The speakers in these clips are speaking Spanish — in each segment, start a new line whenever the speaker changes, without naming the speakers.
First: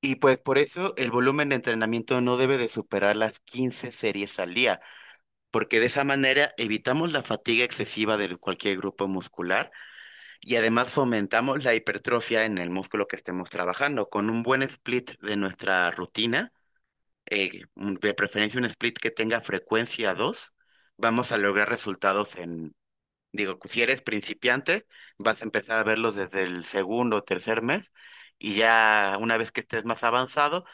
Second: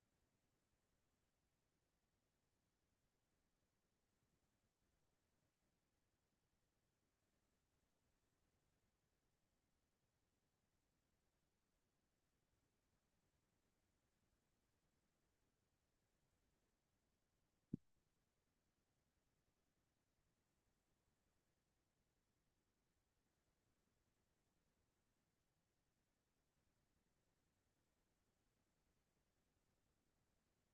Y pues por eso el volumen de entrenamiento no debe de superar las 15 series al día, porque de esa manera evitamos la fatiga excesiva de cualquier grupo muscular y además fomentamos la hipertrofia en el músculo que estemos trabajando. Con un buen split de nuestra rutina, de preferencia un split que tenga frecuencia dos, vamos a lograr resultados en, digo, si eres principiante, vas a empezar a verlos desde el segundo o tercer mes y ya una vez que estés más avanzado,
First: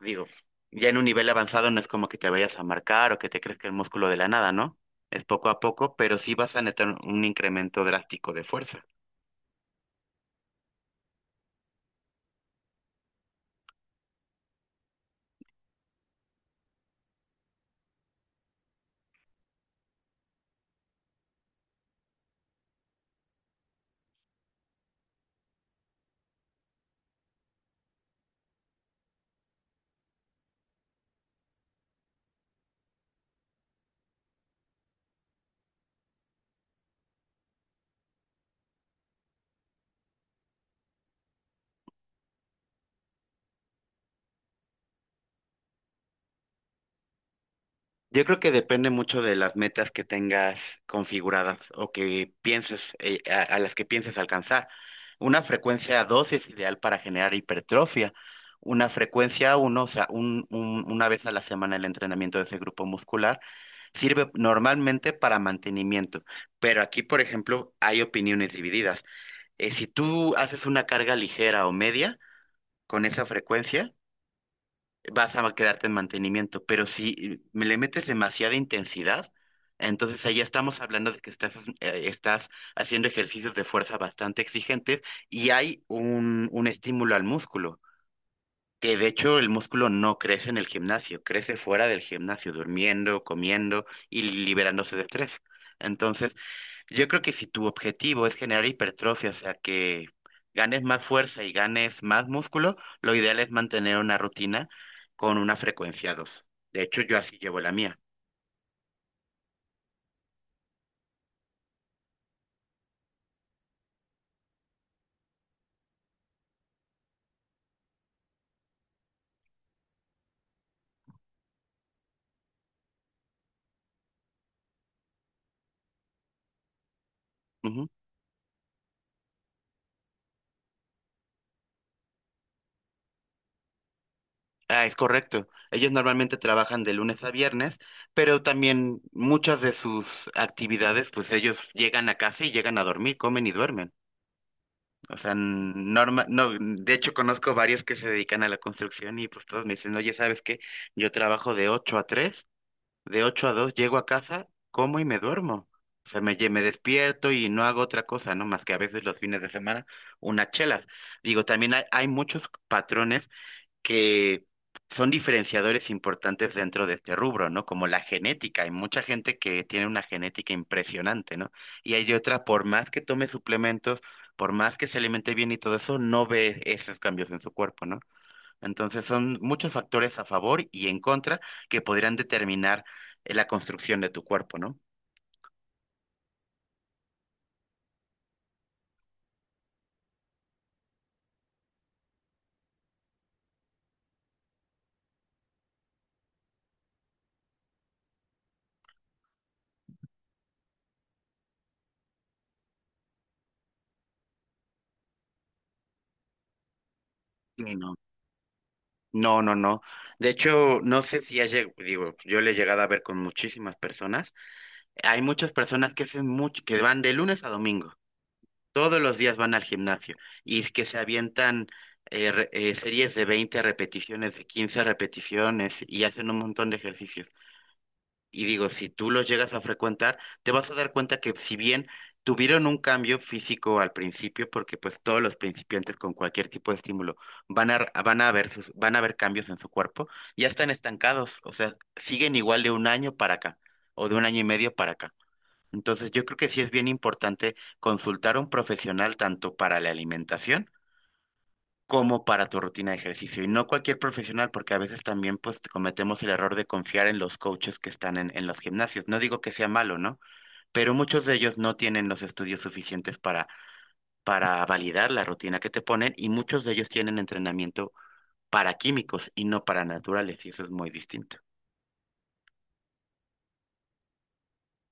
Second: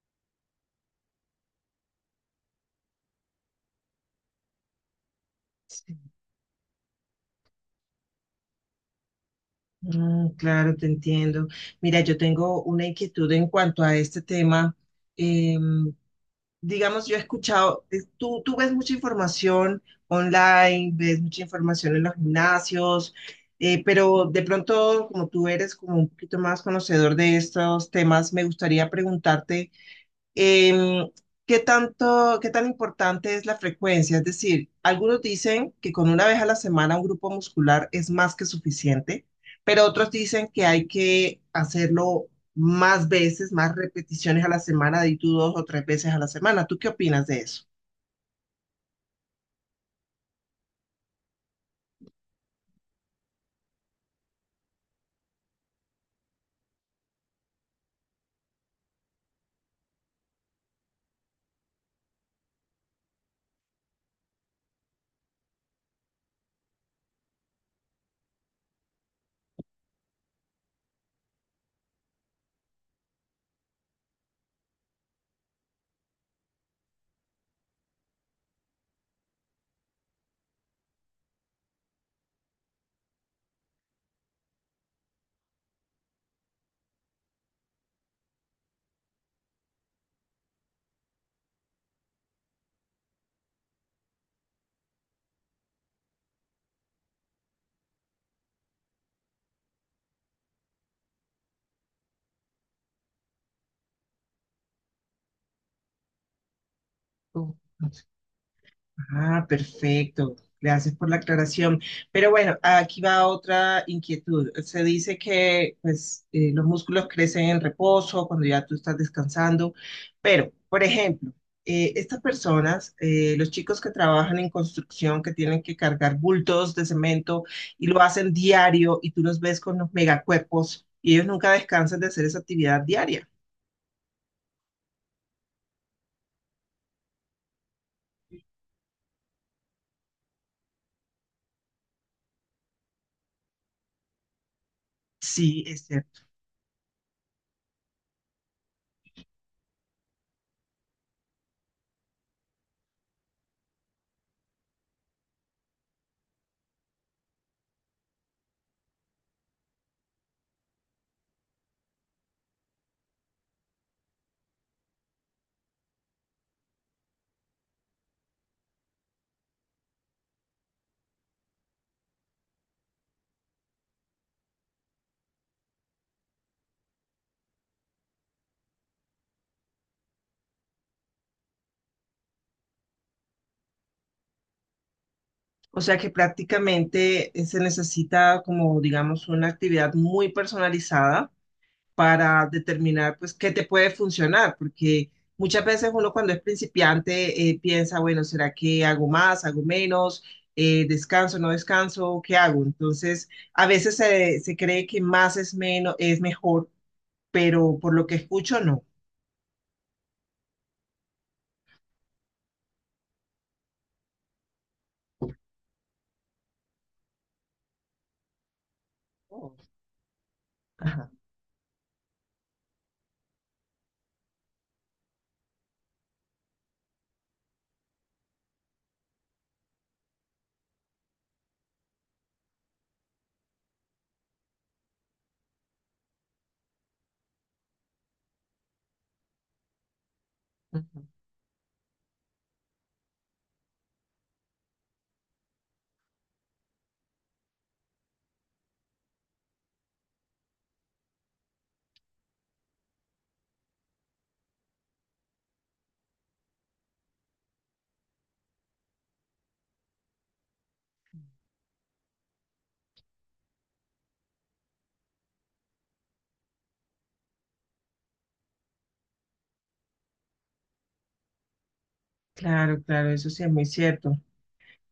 digo, ya en un nivel avanzado no es como que te vayas a marcar o que te crezca el músculo de la nada, ¿no? Es poco a
Sí.
poco, pero sí vas a netar un incremento drástico de fuerza.
Claro, te entiendo. Mira, yo tengo una inquietud en cuanto a este tema. Em, digamos, yo he escuchado, tú ves mucha información online, ves mucha información en los gimnasios, pero de pronto, como tú eres como un poquito más conocedor de estos temas, me gustaría preguntarte. Em, ¿Qué tanto, qué tan importante es la frecuencia? Es decir, algunos dicen que con una vez a la semana un grupo muscular es más que suficiente, pero otros dicen que hay que hacerlo más veces, más repeticiones a la semana, de tú dos o tres veces a la semana. ¿Tú qué opinas de eso?
Yo creo que depende mucho de las metas que tengas configuradas o que pienses, a las que pienses alcanzar. Una frecuencia 2 es ideal para generar hipertrofia. Una frecuencia uno, o sea, una vez a la semana el entrenamiento de ese grupo muscular, sirve normalmente para mantenimiento. Pero aquí, por ejemplo, hay opiniones divididas. Si tú haces una carga ligera o media con esa frecuencia, vas a quedarte en mantenimiento, pero si me le metes demasiada intensidad, entonces ahí estamos hablando de que estás haciendo ejercicios de fuerza bastante exigentes y hay un estímulo al músculo. Que de hecho el músculo no crece en el gimnasio, crece fuera del gimnasio, durmiendo, comiendo y liberándose de estrés. Entonces, yo creo que si tu objetivo es generar hipertrofia, o sea, que ganes más fuerza y ganes más músculo, lo ideal es mantener una rutina con una frecuencia dos. De hecho, yo así
Oh,
llevo la mía.
Ah, perfecto. Gracias por la aclaración. Pero bueno, aquí va otra inquietud. Se dice que pues, los músculos crecen en reposo cuando ya tú estás descansando, pero, por ejemplo, estas personas, los chicos que trabajan en construcción, que tienen que cargar bultos de cemento y
Ujú.
lo hacen diario y tú los ves con los megacuerpos y ellos nunca descansan de hacer esa actividad diaria.
Ah, es correcto. Ellos normalmente trabajan de lunes a viernes, pero también muchas de sus actividades, pues ellos llegan a casa y llegan a dormir, comen y duermen. O sea,
Sí, es cierto.
no, de hecho conozco varios que se dedican a la construcción y pues todos me dicen, oye, ¿sabes qué? Yo trabajo de 8 a tres, de 8 a 2 llego a casa, como y me duermo. O sea, me despierto y no hago otra cosa, ¿no? Más que a veces los fines de semana, unas chelas. Digo, también hay muchos patrones que son diferenciadores importantes dentro de este rubro, ¿no? Como la genética. Hay mucha gente que tiene una genética impresionante, ¿no? Y hay otra, por más que tome suplementos, por más que se alimente bien y todo eso, no ve esos cambios en su cuerpo, ¿no? Entonces son muchos factores a favor y en contra que podrían determinar la construcción de tu cuerpo, ¿no?
O sea que prácticamente se necesita como, digamos, una actividad muy personalizada para determinar, pues, qué te puede funcionar, porque muchas veces uno cuando es principiante piensa, bueno, ¿será que hago más, hago menos, descanso, no descanso, qué hago? Entonces, a veces se cree que más es menos, es mejor,
Y
pero por
no.
lo que escucho, no.
No, no, no. De hecho, no sé si has llegado, digo, yo le he llegado a ver con muchísimas personas. Hay muchas personas que hacen mucho, que van de lunes a domingo, todos los días van
Oh.
al gimnasio y es que se
Ajá.
avientan series de 20 repeticiones, de 15 repeticiones y hacen un montón de ejercicios. Y digo, si tú los llegas a frecuentar, te vas a dar cuenta que si bien tuvieron un cambio físico al principio, porque pues todos los principiantes con cualquier tipo de estímulo van a, van a van a ver cambios en su cuerpo, ya están
Ujú.
estancados, o sea, siguen igual de un año para acá o de un año y medio para acá. Entonces, yo creo que sí es bien importante consultar a un profesional tanto para la alimentación como para tu rutina de ejercicio. Y no cualquier profesional, porque a veces también pues cometemos el error de confiar en los coaches que en los gimnasios. No digo que sea malo, ¿no? Pero muchos de ellos no tienen los estudios suficientes para validar la rutina que te ponen y muchos de ellos tienen entrenamiento para químicos y no para naturales, y eso es muy distinto.
Claro, claro, eso sí es muy cierto.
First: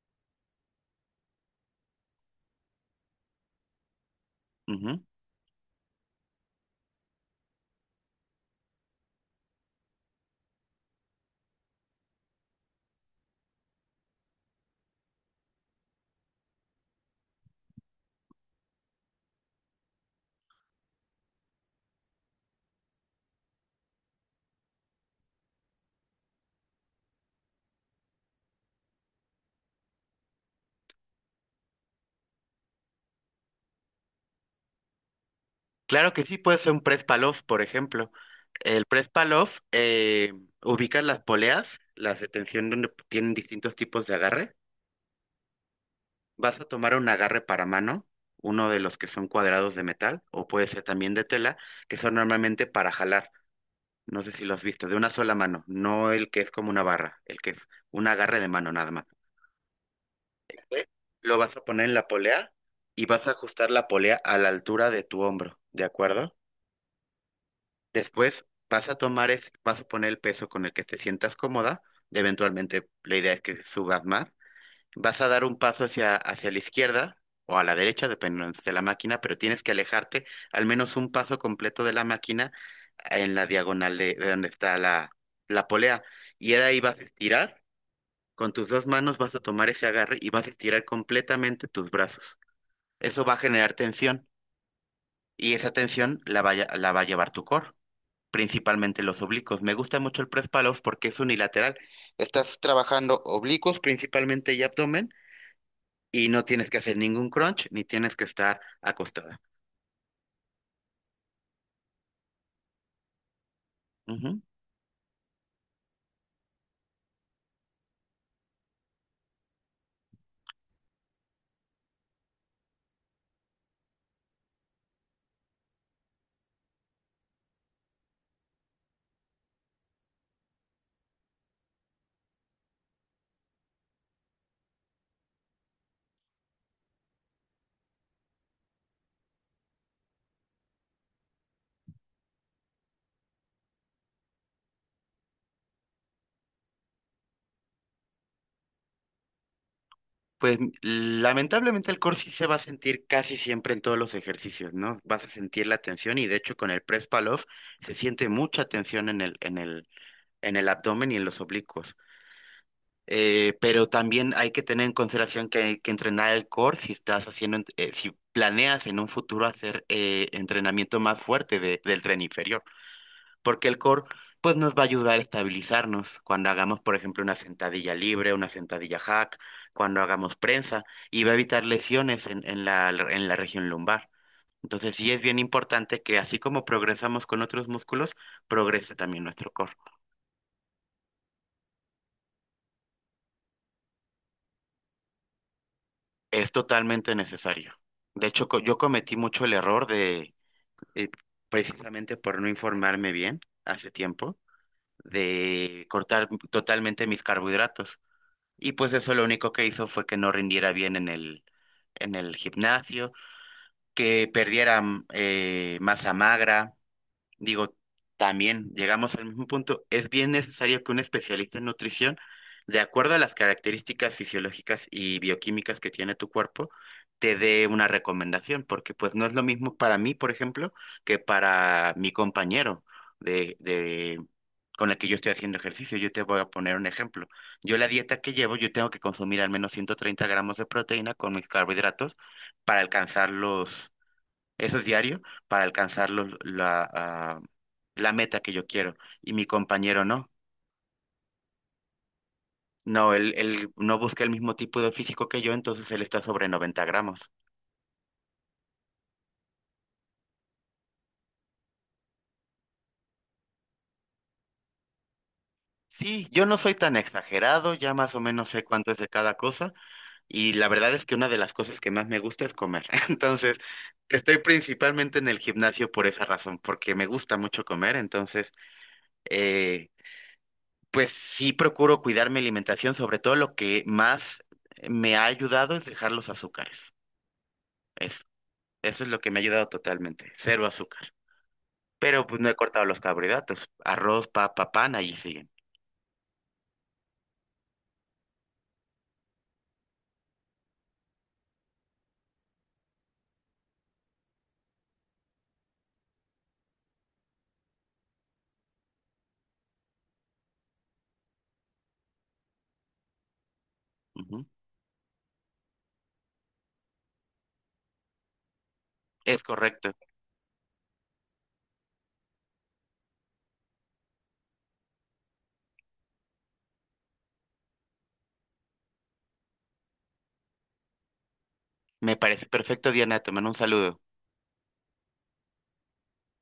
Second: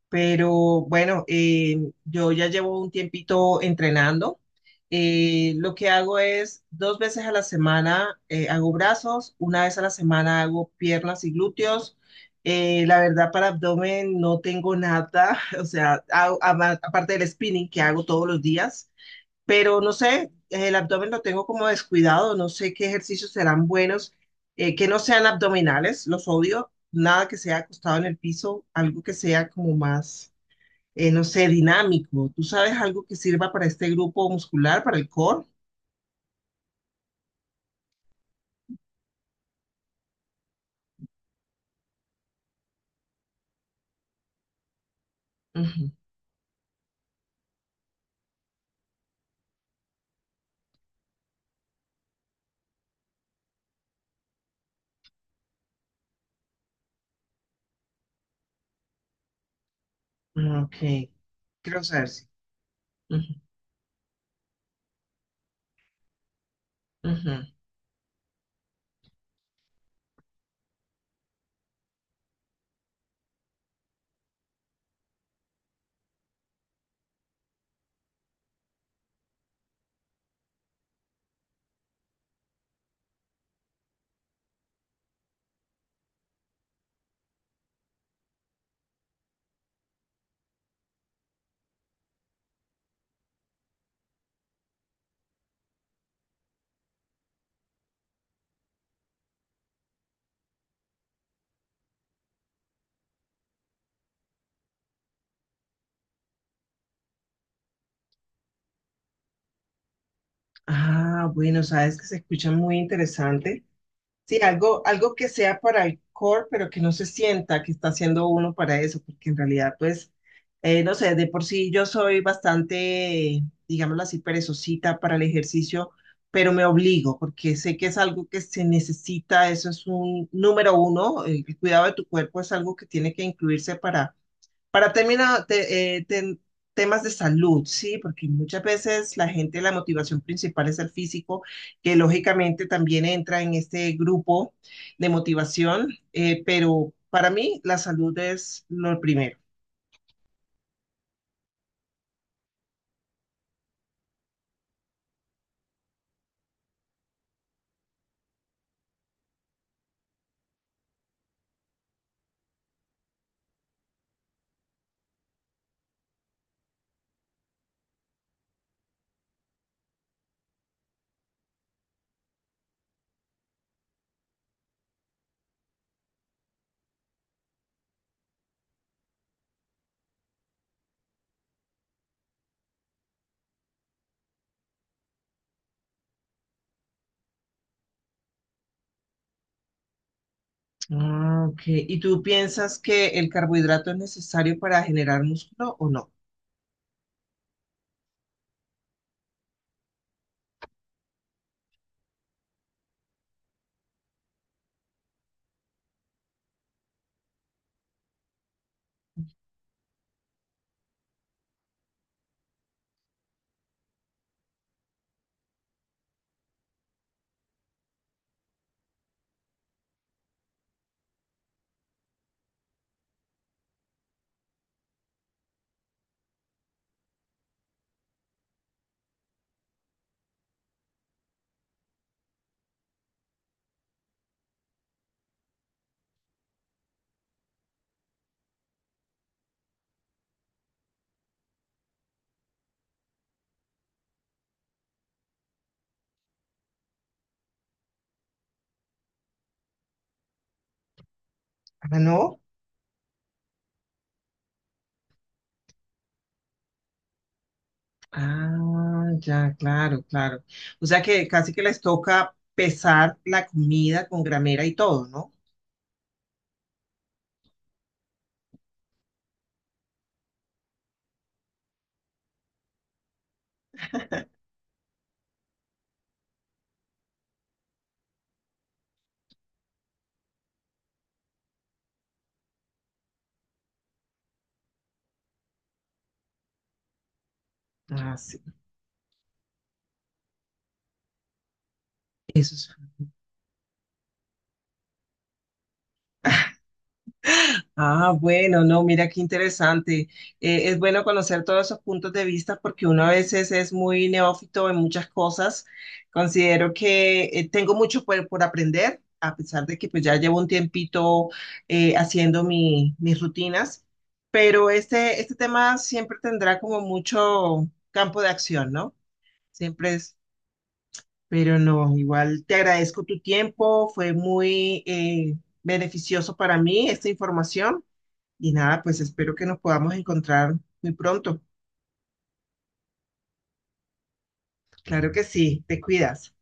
Pero bueno, yo ya llevo un tiempito entrenando. Lo que hago es dos veces a la semana hago brazos, una vez a la semana hago piernas y glúteos. La verdad, para abdomen no tengo nada, o sea, aparte del spinning que hago todos los días, pero no sé, el abdomen lo tengo como descuidado, no sé qué ejercicios serán buenos, que no sean abdominales, los odio, nada que sea acostado en el piso, algo que sea como más no sé, dinámico. ¿Tú sabes algo que sirva para este grupo muscular, para el core?
Claro que sí, puede ser un press palof, por ejemplo. El press palof, ubicas las poleas, las de tensión donde tienen distintos tipos de agarre.
Ujú.
Vas a tomar un agarre para mano, uno de los que son cuadrados de metal, o puede ser también de tela, que son normalmente para jalar. No sé si los has visto, de una sola mano, no el que es como una barra, el que es un agarre de mano nada más.
Ok,
¿Ok? Lo vas a
quiero
poner en la
saber si.
polea y vas a ajustar la polea a la altura de tu hombro, ¿de acuerdo?
Ujú, ujú.
Después vas a vas a poner el peso con el que te sientas cómoda. Eventualmente la idea es que subas más. Vas a dar un paso hacia la izquierda o a la derecha, dependiendo de la máquina, pero tienes que alejarte al menos un paso completo de la máquina en la diagonal de donde está la polea. Y de ahí vas a estirar. Con tus dos manos vas a tomar ese agarre y vas a estirar completamente tus brazos. Eso va a generar tensión y esa tensión la va a llevar tu core, principalmente los oblicuos. Me gusta mucho el press pull porque es unilateral. Estás trabajando oblicuos principalmente y abdomen y no tienes que hacer ningún crunch ni tienes que estar acostada.
Ah, bueno, sabes que se escucha muy interesante. Sí,
Ujú.
algo, algo que sea para el core, pero que no se sienta que está haciendo uno para eso, porque en realidad, pues, no sé, de por sí yo soy bastante, digámoslo así, perezosita para el ejercicio, pero me obligo, porque sé que es algo que se necesita, eso es un número uno, el cuidado de tu cuerpo es algo que tiene que incluirse para terminar, temas de salud, ¿sí? Porque muchas veces la gente, la motivación principal es el físico, que lógicamente también entra en este grupo de motivación, pero para mí la salud es lo primero.
Pues lamentablemente el core sí se va a sentir casi siempre en todos los ejercicios, ¿no? Vas a sentir la tensión y de hecho con el press pull-off se siente mucha tensión en el abdomen y en los oblicuos. Pero también hay que tener en consideración que hay que entrenar el core si estás si planeas en un futuro hacer entrenamiento más fuerte del tren inferior, porque el core pues nos va a ayudar a estabilizarnos cuando hagamos, por ejemplo, una sentadilla libre, una sentadilla hack, cuando hagamos prensa, y va a evitar lesiones en la región lumbar. Entonces sí es bien importante que así como progresamos con otros músculos, progrese también nuestro core.
Ah, ok. ¿Y tú piensas que el carbohidrato es necesario para generar músculo o no?
Es totalmente necesario. De hecho, yo cometí mucho el error de, eh, precisamente por no informarme bien hace tiempo, de cortar totalmente mis carbohidratos. Y pues eso lo único que hizo fue que no rindiera bien en el gimnasio, que perdiera masa magra. Digo, también llegamos al mismo punto. Es bien necesario que un especialista en nutrición, de acuerdo a las características fisiológicas y bioquímicas que tiene tu cuerpo, te dé una recomendación, porque pues no es lo mismo para mí, por ejemplo, que para mi compañero de con el que yo estoy haciendo ejercicio. Yo te voy a poner un ejemplo. Yo la dieta que llevo, yo tengo que consumir al menos 130 gramos de proteína con mis carbohidratos para alcanzar los, eso es diario, para alcanzar la meta que yo quiero. Y mi compañero no.
Ah, no.
No, él no busca el mismo tipo de físico que yo, entonces él está sobre 90 gramos.
Ah, ya, claro, claro. O sea que casi que les toca pesar la comida con gramera y todo, ¿no?
Sí, yo no soy tan exagerado, ya más o menos sé cuánto es de cada cosa. Y la verdad es que una de las cosas que más me gusta es comer. Entonces, estoy principalmente en el gimnasio por esa razón, porque me gusta mucho comer. Entonces, eh, pues sí procuro cuidar mi alimentación, sobre todo lo que más me ha ayudado es dejar los azúcares.
Ah,
Eso,
sí.
eso es lo que me ha ayudado totalmente, cero azúcar. Pero pues no he
Eso es.
cortado los carbohidratos, arroz, papa, pan, allí siguen.
Ah, bueno, no, mira qué interesante. Es bueno conocer todos esos puntos de vista porque uno a veces es muy neófito en muchas cosas. Considero que tengo mucho por aprender, a pesar de que pues ya llevo un tiempito haciendo mis rutinas,
Ujú.
pero este tema siempre tendrá como mucho campo de acción, ¿no?
Es correcto.
Siempre es, pero no, igual te agradezco tu tiempo, fue muy beneficioso para mí esta información. Y nada, pues espero que nos podamos encontrar muy pronto.
Me parece perfecto, Diana, te mando un saludo.
Claro que sí, te cuidas.